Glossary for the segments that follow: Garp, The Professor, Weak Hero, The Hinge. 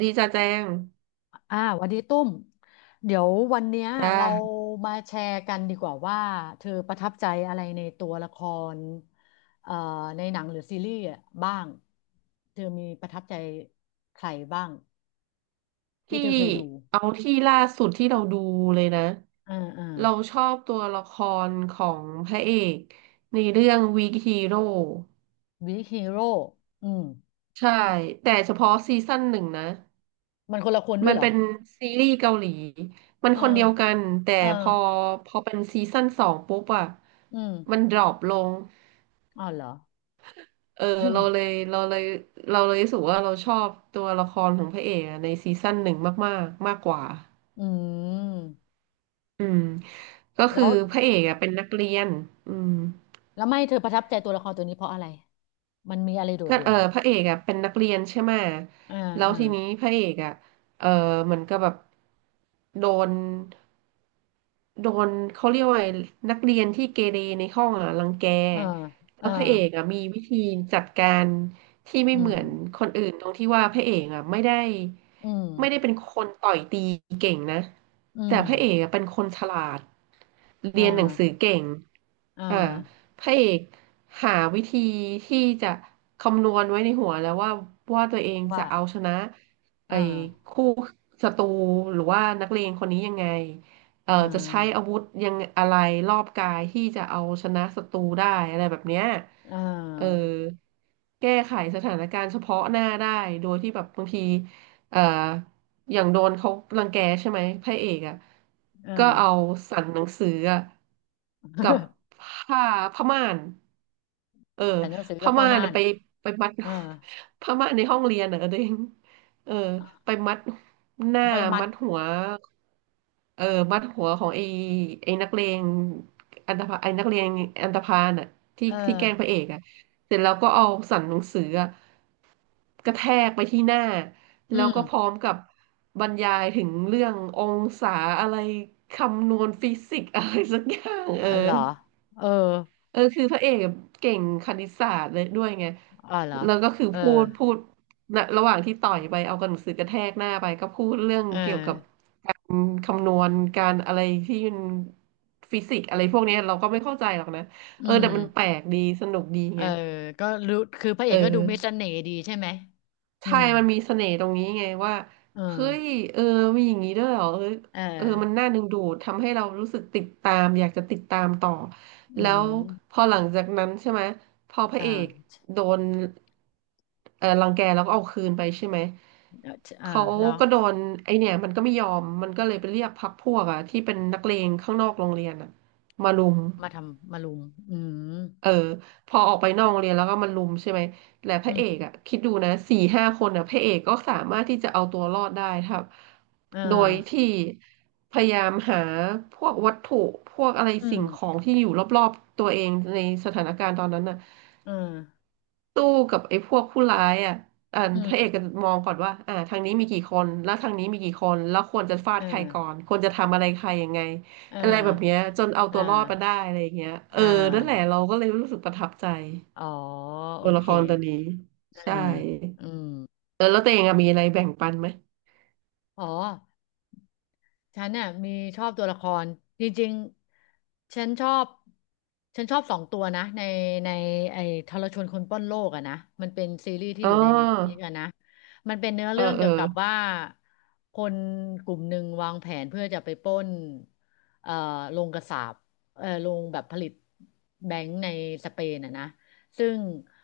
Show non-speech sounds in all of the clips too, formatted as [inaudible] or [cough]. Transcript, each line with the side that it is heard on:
right: ดีจ้าแจ้ง
left: วันนี้ตุ้มเดี๋ยววันเนี้ย
right: จ้า
left: เรามาแชร์กันดีกว่าว่าเธอประทับใจอะไรในตัวละครเอ่อในหนังหรือซีรีส์อะบ้างเธอมีประทับใจใครบ้างที่
right: ที่
left: เธอเคยดู
right: เอาที่ล่าสุดที่เราดูเลยนะ
left: อ่าอ่า
right: เราชอบตัวละครของพระเอกในเรื่อง Weak Hero
left: วิกฮีโร่อืม
right: ใช่แต่เฉพาะซีซั่นหนึ่งนะ
left: มันคนละคนด้ว
right: มั
left: ย
right: น
left: เหรอ
right: เป็นซีรีส์เกาหลีมัน
left: เออ
right: คนเดียวกันแต่
left: เออ
right: พอพอเป็นซีซั่นสองปุ๊บอะ
left: อืม
right: มันดรอปลง
left: อ๋อเหรอ
right: เออเรา
left: [laughs]
right: เลยเราเลยเราเลยรู้สึกว่าเราชอบตัวละครของพระเอกอะในซีซั่นหนึ่งมากๆมากกว่า
left: อืม
right: อืมก็คื
left: แล้
right: อ
left: ว
right: พระเอกอะเป็นนักเรียนอืม
left: แล้วไม่เธอประทับใจตัวละครตัวนี้เพราะอะไรมันมีอะไรโดด
right: ก็
left: เด่
right: เอ
left: น
right: อ
left: เหรอ
right: พระเอกอ่ะเป็นนักเรียนใช่ไหม
left: อ่า
right: แล้ว
left: อ่า
right: ทีนี้พระเอกอ่ะเออเหมือนกับแบบโดนโดนเขาเรียกว่าไงนักเรียนที่เกเรในห้องอ่ะรังแก
left: อ่า
right: แล้
left: อ่า
right: วพระเอกอ่ะมีวิธีจัดการที่ไม่
left: อื
right: เหมื
left: ม
right: อนคนอื่นตรงที่ว่าพระเอกอ่ะไม่ได้
left: อืม
right: ไม่ได้เป็นคนต่อยตีเก่งนะ
left: อื
right: แต่
left: ม
right: พระเอกอ่ะเป็นคนฉลาดเรี
left: อ่า
right: ยนหนังสือเก่ง
left: อ่า
right: อ่า พระเอกหาวิธีที่จะคำนวณไว้ในหัวแล้วว่าตัวเอง
left: ว่า
right: จะเอาชนะ
left: อ่า
right: ไอ้คู่ศัตรูหรือว่านักเลงคนนี้ยังไง
left: อ่
right: จะใช้อา
left: า
right: วุธยังอะไรรอบกายที่จะเอาชนะศัตรูได้อะไรแบบเนี้ย
left: อ่
right: เออ
left: า
right: แก้ไขสถานการณ์เฉพาะหน้าได้โดยที่แบบบางที เอ่ออย่างโดนเขารังแกใช่ไหมพระเอกอ่ะ
left: อ่า
right: ก็เอาสั่นหนังสืออะกับผ
left: [laughs]
right: ้าผ้าม่านเออ
left: แต่หนังสือกั
right: ผ้า
left: บผ้า
right: ม่าน
left: ม่า
right: อะ
left: น
right: ไปมัด
left: เออ
right: [laughs] ผ้าม่านในห้องเรียนอ่ะตัวเองเออไปมัดหน้า
left: เอาไปมัด
right: มัดหัวเออมัดหัวของไอ้นักเลงอันธพาลไอ้นักเลงอันธพาลน่ะที่
left: เออ
right: ที่แกล้งพระเอกอ่ะเสร็จแล้วก็เอาสั่นหนังสืออะกระแทกไปที่หน้า
left: อื
right: แล้วก็พร้
left: ม
right: อมกับบรรยายถึงเรื่ององศาอะไรคำนวณฟิสิกส์อะไรสักอย่างเอ
left: เหร
right: อ
left: อเออ
right: เออคือพระเอกเก่งคณิตศาสตร์เลยด้วยไง
left: อ๋อเหรอ
right: แล้วก็คือ
left: เออ
right: พูดนะระหว่างที่ต่อยไปเอากระหนังสือกระแทกหน้าไปก็พูดเรื่อง
left: เออ
right: เกี่ยวกับอืมคำนวณการอะไรที่มันฟิสิกส์อะไรพวกเนี้ยเราก็ไม่เข้าใจหรอกนะ
left: อื
right: เออ
left: ม
right: แต่มันแปลกดีสนุกดี
left: เออ
right: ไง
left: ก็รู้คือพระเอ
right: เอ
left: กก็ดูมีเส
right: อ
left: น่ห์ดีใช่ไหมอื
right: ใช่
left: ม
right: มันมีเสน่ห์ตรงนี้ไงว่า
left: เอ
right: เฮ้ย
left: อ
right: เออมีอย่างนี้ด้วยเหรอเออ
left: เอ
right: เออมัน
left: อ
right: น่าดึงดูดทำให้เรารู้สึกติดตามอยากจะติดตามต่อ
left: อื
right: แล้วพ
left: ม
right: อหลังจากนั้นใช่ไหมพอพระ
left: อ่า
right: เอกโดนเออรังแกแล้วก็เอาคืนไปใช่ไหม
left: อ่า
right: เขา
left: เหรอ
right: ก็โดนไอเนี่ยมันก็ไม่ยอมมันก็เลยไปเรียกพรรคพวกอะที่เป็นนักเลงข้างนอกโรงเรียนอะมารุม
left: มาทำมารุมอืม
right: เออพอออกไปนอกโรงเรียนแล้วก็มันลุมใช่ไหมแต่พ
left: อื
right: ระเอ
left: ม
right: กอ่ะคิดดูนะสี่ห้าคนอ่ะพระเอกก็สามารถที่จะเอาตัวรอดได้ครับ
left: เออ
right: โดยที่พยายามหาพวกวัตถุพวกอะไร
left: อื
right: สิ่
left: ม
right: งของที่อยู่รอบๆตัวเองในสถานการณ์ตอนนั้นน่ะ
left: เออ
right: สู้กับไอ้พวกผู้ร้ายอ่ะอ่า
left: อื
right: พ
left: ม
right: ระเอกก็มองก่อนว่าอ่าทางนี้มีกี่คน แล้วทางนี้มีกี่คนแล้วควรจะฟา
left: เอ
right: ด
left: อ
right: ใครก่อนควรจะทำอะไรใครยังไง
left: เออ
right: อะไรแบบเนี้ยจนเอา
left: เออ
right: ตัวรอดมาได้อะไรอย่างเงี้ยเออ
left: อ่
right: นั่นแหละ
left: า
right: เราก็เลยรู้สึกประทับใจ
left: อ๋อโอ
right: ตัวละ
left: เค
right: ครตัวนี้
left: อื
right: ใช่
left: มอืม
right: เออแล้วตัวเองอะมีอะไรแบ่งปันไหม
left: อ๋อ ฉันเนี่ยมีชอบตัวละครจริงๆ ฉันชอบ2 ตัวนะในไอ้ทรชนคนปล้นโลกอะนะมันเป็นซีรีส์ที่
right: อ๋
left: อยู่ในเน็ตฟลิก
right: อ
left: อะนะมันเป็นเนื้อ
right: เออ
left: เรื่อง
right: เอ
left: เกี่
right: อ
left: ยวกับว่าคนกลุ่มหนึ่งวางแผนเพื่อจะไปปล้นเอ่อโรงกษาปโรงแบบผลิตแบงก์ในสเปนอะนะซึ่ง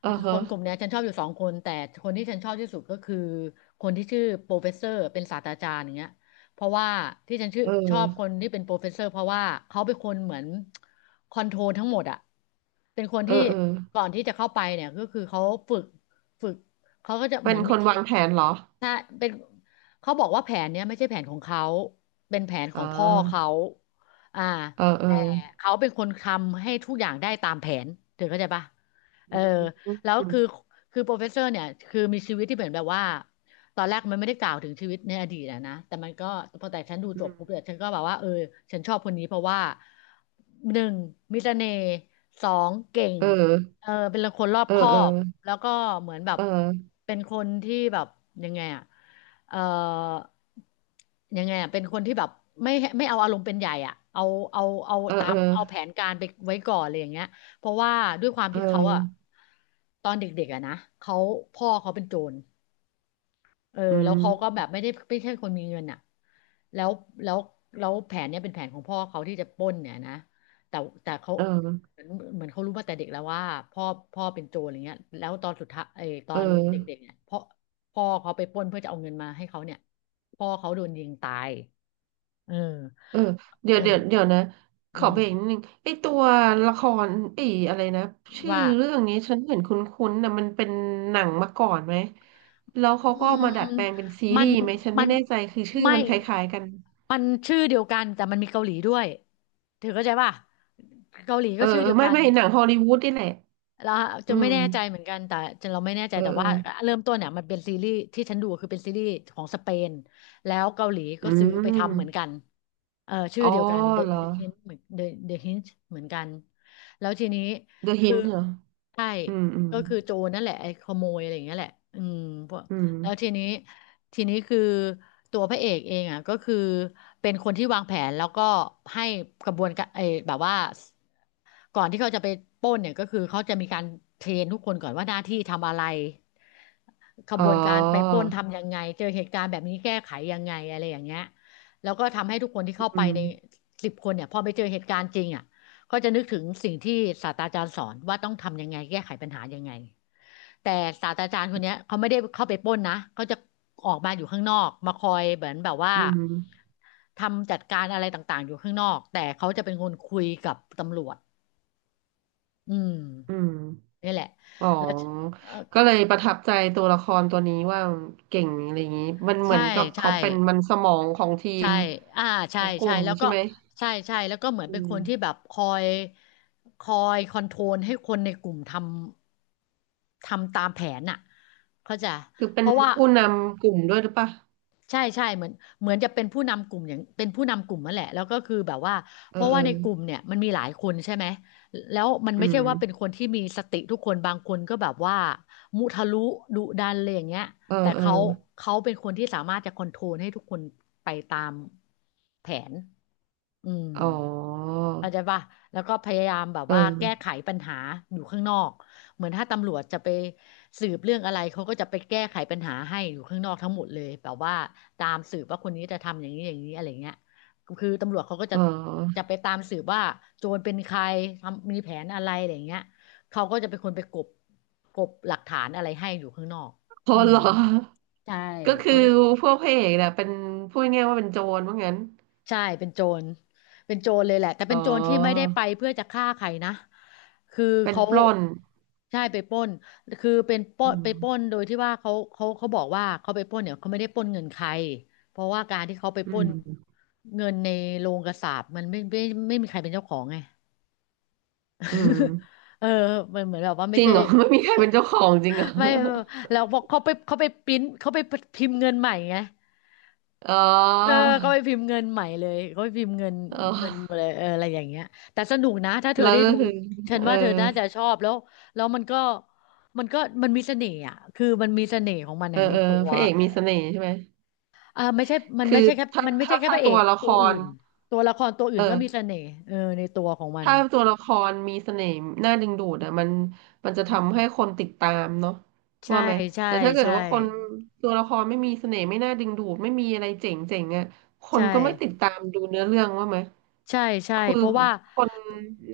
right: เออ
left: ค
right: ฮะ
left: นกลุ่มเนี้ยฉันชอบอยู่2 คนแต่คนที่ฉันชอบที่สุดก็คือคนที่ชื่อโปรเฟสเซอร์เป็นศาสตราจารย์อย่างเงี้ย เพราะว่าที่ฉันชื่อ
right: เอ
left: ชอบคน
right: อ
left: ที่เป็นโปรเฟสเซอร์เพราะว่าเขาเป็นคนเหมือนคอนโทรลทั้งหมดอะเป็นคน
right: เออ
left: ที่
right: เออ
left: ก่อนที่จะเข้าไปเนี่ยก็คือเขาฝึกฝึกเขาก็จะเห
right: เป็
left: มื
right: น
left: อน
right: ค
left: มี
right: น
left: ที่
right: วางแผนเหรอ
left: ถ้าเป็นเขาบอกว่าแผนเนี้ยไม่ใช่แผนของเขาเป็นแผนขอ
right: อ่
left: งพ่อเขา
right: า
left: อ่า
right: เออเออ
left: แต่เขาเป็นคนทำให้ทุกอย่างได้ตามแผนเธอเข้าใจปะ
right: อื
left: เออ
right: ม
left: แล้ว
right: อืม
left: คือโปรเฟสเซอร์เนี่ยคือมีชีวิตที่เหมือนแบบว่า ตอนแรกมันไม่ได้กล่าวถึงชีวิตในอดีตอะนะแต่มันก็พอแต่ฉันดู
right: อื
left: จบปุ๊บเนี่ย
right: ม
left: ฉันก็แบบว่าเออฉันชอบคนนี้เพราะว่าหนึ่งมีเสน่ห์สองเก่ง
right: เออ
left: เออเป็นคนรอบ
right: เออ
left: คอ
right: เออ
left: บแล้วก็เหมือนแบบ
right: เออ
left: เป็นคนที่แบบยังไงอะเออยังไงอะเป็นคนที่แบบไม่ไม่เอาอารมณ์เป็นใหญ่อ่ะเอาเอา
right: เออ
left: ตา
right: เออ
left: มเอาแผนการไปไว้ก่อนอะไรอย่างเงี้ยเพราะว่าด้วยความ
right: เ
left: ที่เขาอะ
right: ออ
left: ตอนเด็กๆอะนะเขาพ่อเขาเป็นโจร เออ
right: อื
left: แล้วเขาก็แบ
right: ม
left: บไม่ได้ไม่ใช่คนมีเงินอ่ะแล้วแล้วแล้วแผนเนี้ยเป็นแผนของพ่อเขาที่จะปล้นเนี่ยนะแต่แต่เขา
right: เออ
left: เหมือนเหมือนเขารู้มาแต่เด็กแล้วว่าพ่อพ่อเป็นโจรอะไรเงี้ยแล้วตอนสุดท้ายเออตอ
right: เออ
left: นเด็กๆเนี่ยพ่อพ่อเขาไปปล้นเพื่อจะเอาเงินมาให้เขาเนี่ยพ่อเขาโดนยิงตายเออ
right: เออเดี๋ย
left: เออ
right: วเดี๋ยวเดี๋ยวนะข
left: อื
right: อ
left: ม
right: เบรกนิดนึงไอตัวละครไออะไรนะชื่อ
left: ว่า
right: เรื่องนี้ฉันเห็นคุ้นๆนะมันเป็นหนังมาก่อนไหมแล้ว
left: อื
right: เขาก็เอา
left: ม
right: มาดัดแปลงเป็นซี
left: มั
right: รี
left: น
right: ส์ไหมฉัน
left: มั
right: ไม่
left: น
right: แน่ใจคือชื่อ
left: ไม่
right: มันคล้ายๆกัน
left: มันชื่อเดียวกันแต่มันมีเกาหลีด้วยเธอเข้าใจป่ะเกาหลี
right: เอ
left: ก็
right: อ
left: ชื่อ
right: เออ
left: เดียว
right: ไม่
left: กัน
right: ไม่หนังฮอลลีวูดนี่แหละ
left: เราจะ
right: อื
left: ไม่
right: ม
left: แน่ใจเหมือนกันแต่จะเราไม่แน่ใจ
right: เออ
left: แต่
right: เออ
left: ว่าเริ่มต้นเนี่ยมันเป็นซีรีส์ที่ฉันดูคือเป็นซีรีส์ของสเปนแล้วเกาหลี
right: อื
left: ก็ซื้อไปทำเหมือนกั
right: ม
left: นเออชื่อ
right: อ๋อ
left: เดียวกัน The
right: เหรอ
left: The Hinge เหมือน The Hinge เหมือนกันแล้วทีนี้
right: The
left: คือ
right: Hint เหรอ
left: ใช่
right: อืมอืม
left: ก็คือโจรนั่นแหละไอ้ขโมยอะไรอย่างเงี้ยแหละอืมพวก
right: อืม
left: แล้วทีนี้คือตัวพระเอกเองอ่ะก็คือเป็นคนที่วางแผนแล้วก็ให้กระบวนการไอ้แบบว่า ก่อนที่เขาจะไปปล้นเนี่ยก็คือเขาจะมีการเทรนทุกคนก่อนว่าหน้าที่ทำอะไรข
right: อ๋
left: บ
right: อ
left: วนการไปปล้นทำยังไงเจอเหตุการณ์แบบนี้แก้ไขยังไงอะไรอย่างเงี้ยแล้วก็ทำให้ทุกคนที่
right: อื
left: เข้าไป
right: ม
left: ใน10 คนเนี่ยพอไปเจอเหตุการณ์จริงอ่ะก็จะนึกถึงสิ่งที่ศาสตราจารย์สอนว่าต้องทำยังไงแก้ไขปัญหายังไงแต่ศาสตราจารย์คนเนี้ยเขาไม่ได้เข้าไปปล้นนะเขาจะออกมาอยู่ข้างนอกมาคอยเหมือนแบบว่า
right: อืม
left: ทำจัดการอะไรต่างๆอยู่ข้างนอกแต่เขาจะเป็นคนคุยกับตำรวจอืม
right: อืม
left: นี่แหละ
right: อ๋อ
left: แล้วเอ่อ
right: ก็เลยประทับใจตัวละครตัวนี้ว่าเก่งอะไรอย่างนี้มันเหมื
left: ใช่
right: อนกับ
left: ใช่
right: เขาเป็นมันสมองของที
left: ใช่
right: ม
left: อ่า
right: ข
left: ใช่
right: องก
left: ใช่
right: ลุ่ม
left: แล้ว
right: ใช่
left: ก็
right: ไหม
left: ใช่ใช่ แล้วก็เหมือน
right: อื
left: เป็น
right: ม
left: คนที่แบบคอยคอนโทรลให้คนในกลุ่มทำตามแผนน่ะเข้าใจ
right: คือ
left: เพ
right: เป็น
left: ราะว่า
right: ผู้นำกลุ่มด้วยหรือปะ
left: ใช่เหมือนจะเป็นผู้นำกลุ่มอย่างเป็นผู้นำกลุ่มนั่นแหละแล้วก็คือแบบว่าเพ
right: เออ
left: ราะ
right: เอ
left: ว่า
right: อ
left: ในกลุ่มเนี่ยมันมีหลายคนใช่ไหมแล้วมัน
right: อื
left: ไม่ใช่
right: ม
left: ว่าเป็นคนที่มีสติทุกคนบางคนก็แบบว่ามุทะลุดุดันอะไรอย่างเงี้ย
right: เออ
left: แต่
right: เออ
left: เขาเป็นคนที่สามารถจะคอนโทรลให้ทุกคนไปตามแผนอืม
right: อ๋อ
left: เข้าใจป่ะแล้วก็พยายามแบบว่าแก้
right: เออ
left: ไขปัญหาอยู่ข้างนอกเหมือนถ้าตำรวจจะไปสืบเรื่องอะไรเขาก็จะไปแก้ไขปัญหาให้อยู่ข้างนอกทั้งหมดเลยแบบว่าตามสืบว่าคนนี้จะทำอย่างนี้อย่างนี้อะไรเงี้ยคือตำรวจเขาก็
right: เอ
left: จะ
right: อ
left: ไปตามสืบว่าโจรเป็นใครทำมีแผนอะไรอะไรเงี้ยเขาก็จะเป็นคนไปกบกบหลักฐานอะไรให้อยู่ข้างนอก
right: อ๋อ
left: อื
right: เหร
left: ม
right: อ
left: ใช่
right: ก็คือ
left: เขา
right: พวกพระเอกเนี่ยเป็นพูดง่ายๆว่าเป็นโจรว่างั้น
left: ใช่เป็นโจรเป็นโจรเลยแหละแต่
right: อ๋อ
left: เป็นโจรที่ไม่ได้ไปเพื่อจะฆ่าใครนะคือ
right: เป็น
left: เขา
right: ปล้น
left: ใช่ไปปล้นคือเป็นปล้
right: อื
left: นไปปล้น
right: ม
left: โดยที่ว่าเขาบอกว่าเขาไปปล้นเนี่ยเขาไม่ได้ปล้นเงินใครเพราะว่าการที่เขาไป
right: อื
left: ปล้น
right: ม
left: เงินในโรงกษาปณ์มันไม่ไมมีใครเป็นเจ้าของไง
right: อืม
left: [laughs] เออมันเหมือนแบบว่าไม่
right: จริง
left: ใช่
right: เหรอ [laughs] ไม่มีใครเป็นเจ้าของจริงเหรอ
left: ไม่ไม่แล้วบอกเขาไปเขาไปปริ้นเขาไปพิมพ์เงินใหม่ไง
right: อ๋อ
left: เออเขาไปพิมพ์เงินใหม่เลยเขาไปพิมพ์เงิน
right: อ๋อ
left: เงินมาเลยเอออะไรอย่างเงี้ยแต่สนุกนะถ้าเธอ
right: แล้ว
left: ได้
right: ก็
left: ดู
right: คือ
left: ฉัน
right: เออ
left: ว่าเธอน่าจะชอบแล้วแล้วมันก็มันมีเสน่ห์อ่ะคือมันมีเสน่ห์ของมัน
right: เออ
left: อะใน
right: เออ
left: ตัว
right: พระเอก
left: เออ
right: มีเสน่ห์ใช่ไหม
left: เอาไม่ใช่
right: คือถ้า
left: มันไม่ใช่
right: ถ้า
left: แค่
right: ถ้า
left: พระเอ
right: ตัว
left: ก
right: ละค
left: ตัวอื่
right: ร
left: นตัวละครตัวอื่นก็มี
right: เออ
left: เสน่ห์เออในตัวของมัน
right: ถ้าตัวละครมีเสน่ห์น่าดึงดูดอ่ะมัน
left: อื
right: จะ
left: ม
right: ทำให้คนติดตามเนาะ
left: ใช่
right: ว่าไหม
left: ใช่
right: แต่ถ้าเกิด
left: ใช่
right: ว่าคนตัวละครไม่มีเสน่ห์ไม่น่าดึงดูดไม่มีอะไรเจ๋งเจ๋งอ่ะคน
left: ใช่
right: ก็ไม่ติดตามดูเนื้อเรื่องว่าไหม
left: ใช่ใช่
right: คือ
left: เพราะว่า
right: คน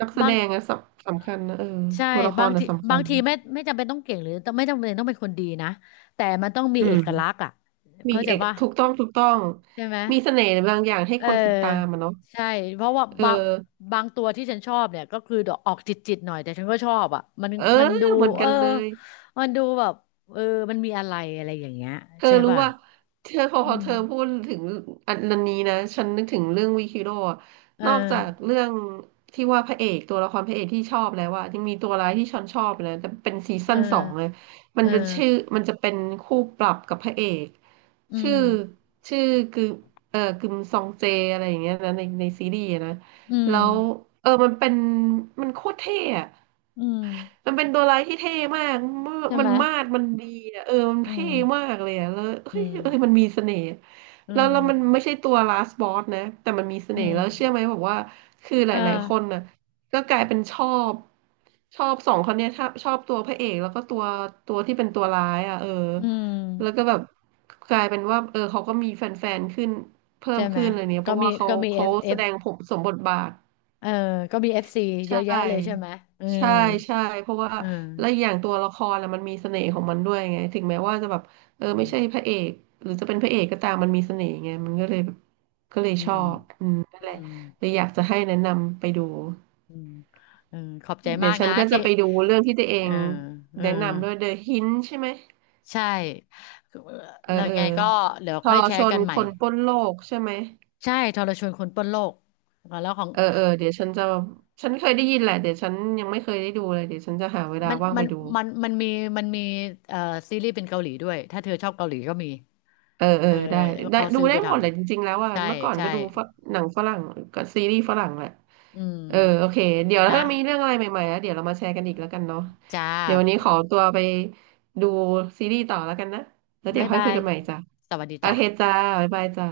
right: นักแส
left: บา
right: ด
left: ง
right: งอะสำคัญนะเออ
left: ใช่
right: ตัวละค
left: บา
right: ร
left: ง
right: อะ
left: ที
right: สำคัญ
left: ไม่จำเป็นต้องเก่งหรือไม่จำเป็นต้องเป็นคนดีนะแต่มันต้องมี
right: อื
left: เอ
right: ม
left: กลักษณ์อ่ะ
right: มี
left: เข้าใจ
right: เอก
left: ว่า
right: ถูกต้องถูกต้อง
left: ใช่ไหม
right: มีเสน่ห์บางอย่างให้
left: เ
right: คนติดตาม
left: ออ
right: อะเนาะ
left: ใช่เพราะว่า
right: เออ
left: บางตัวที่ฉันชอบเนี่ยก็คือดอกออกจิตหน่อยแต่ฉันก็ชอบอ่ะมัน
right: เออ
left: มันดู
right: เหมือน
left: เอ
right: กั
left: อ
right: นเลย
left: มันดูแบบเออมันมีอะไรอะไรอย่างเงี้ย
right: เธอ
left: ใช่
right: รู้
left: ป่ะ
right: ว่าเธอพอ
left: อื
right: พอ
left: ม
right: เธอพูดถึงอันนั้นนี้นะฉันนึกถึงเรื่องวิคิโร่อะ
left: เออ
right: นอกจากเรื่องที่ว่าพระเอกตัวละครพระเอกที่ชอบแล้วว่ายังมีตัวร้ายที่ฉันชอบเลยแต่เป็นซี
left: เอ
right: ซั่นสองเลย
left: อ
right: มัน
left: เอ
right: จะชื่อ
left: อ
right: มันจะเป็นคู่ปรับกับพระเอก
left: อื
right: ชื่อ
left: ม
right: ชื่อคือเออกึมซองเจอะไรอย่างเงี้ยนะในซีรีส์อะนะ
left: อืม
right: แล้วเออมันเป็นมันโคตรเท่อะ
left: อืม
right: มันเป็นตัวร้ายที่เท่มาก
left: ใช่
right: มั
left: ไห
right: น
left: ม
right: มาดมันดีอะเออมัน
left: อื
right: เท่
left: ม
right: มากเลยอะแล้ว
left: อื
right: เฮ้ย
left: ม
right: เอ้ยมันมีเสน่ห์
left: อื
right: แล้ว
left: ม
right: แล้วมันไม่ใช่ตัว last ส o s s นะแต่มันมีเส
left: อื
right: น่ห์แล้วเชื่อไหม
left: ม
right: บอกว่าคือห
left: เออ
right: ลายๆคนน่ะก็กลายเป็นบชอบสองคนเนี้ยชอบตัวพระเอกแล้วก็ตัวที่เป็นตัวร้ายอ่ะเออ
left: อืม
right: แล้วก็แบบกลายเป็นว่าเออเขาก็มีแฟนๆขึ้นเพิ่
left: ใช่
right: ม
left: ไหม
right: ขึ้นอะไรเนี้ยเพ
left: ก็
right: ราะ
left: มี
right: ว่าเขา
left: ก็มีเอ
right: เขา
left: ฟเอ
right: แส
left: ฟ
right: ดงผมสมบทบาท
left: เออก็มีเอฟซี
right: ใช
left: เยอะแยะเลยใช่
right: ่
left: ไหมอืม
right: ใช่ใช่เพราะว่า
left: อืม
right: และอกอย่างตัวละครอะมันมีเสน่ห์ของมันด้วยไง ถึงแม้ว่าจะแบบ เออไม่
left: อืม
right: ใช่พระเอก หรือจะเป็นพระเอกก็ตามมันมีเสน่ห์ไงมันก็เลยแบบก็เลย
left: อื
right: ชอ
left: ม
right: บอืมนั่น
left: อื
right: แหละ
left: ม
right: เลยอยากจะให้แนะนำไปดู
left: อืมเออขอบใจ
right: เดี๋
left: มา
right: ยว
left: ก
right: ฉัน
left: นะ
right: ก็
left: ที่
right: จะไปดูเรื่องที่ตัวเอ
left: เออ
right: ง
left: เออ
right: แนะนำด้วย The Hint ใช่ไหม
left: ใช่
right: เออ
left: แล้ว
right: เออ
left: ไงก็เดี๋ยว
right: ท
left: ค่อย
right: ร
left: แช
right: ช
left: ร์กั
right: น
left: นให
right: ค
left: ม่
right: นปล้นโลกใช่ไหม
left: ใช่ทรชวนคนปล้นโลกแล้วของ
right: เออเออเดี๋ยวฉันจะฉันเคยได้ยินแหละเดี๋ยวฉันยังไม่เคยได้ดูเลยเดี๋ยวฉันจะหาเวลา
left: มัน
right: ว่าง
left: มั
right: ไป
left: น
right: ดู
left: มันมันมีเอ่อซีรีส์เป็นเกาหลีด้วยถ้าเธอชอบเกาหลีก็มี
right: เออเอ
left: เอ
right: อ
left: อ
right: ได้ได้
left: เขา
right: ดู
left: ซื้อ
right: ได้
left: ไปท
right: หมดแหละจริงๆแล้วอ่ะ
left: ำใช่
right: เมื่อก่อน
left: ใช่
right: ก็ดูฝังหนังฝรั่งกับซีรีส์ฝรั่งแหละ
left: อื
right: เออโอ
left: ม
right: เคเดี๋ยว
left: นะ
right: ถ้ามีเรื่องอะไรใหม่ๆแล้วเดี๋ยวเรามาแชร์กันอีกแล้วกันเนาะ
left: จ้า
right: เดี๋ยววันนี้ขอตัวไปดูซีรีส์ต่อแล้วกันนะแล้วเดี๋
left: บ๊า
right: ย
left: ย
right: วค่อย
left: บา
right: คุย
left: ย
right: กันใหม่จ้ะ
left: สวัสดี
right: โอเคจ้า
left: จ้ะ
right: บ๊ายบายจ้า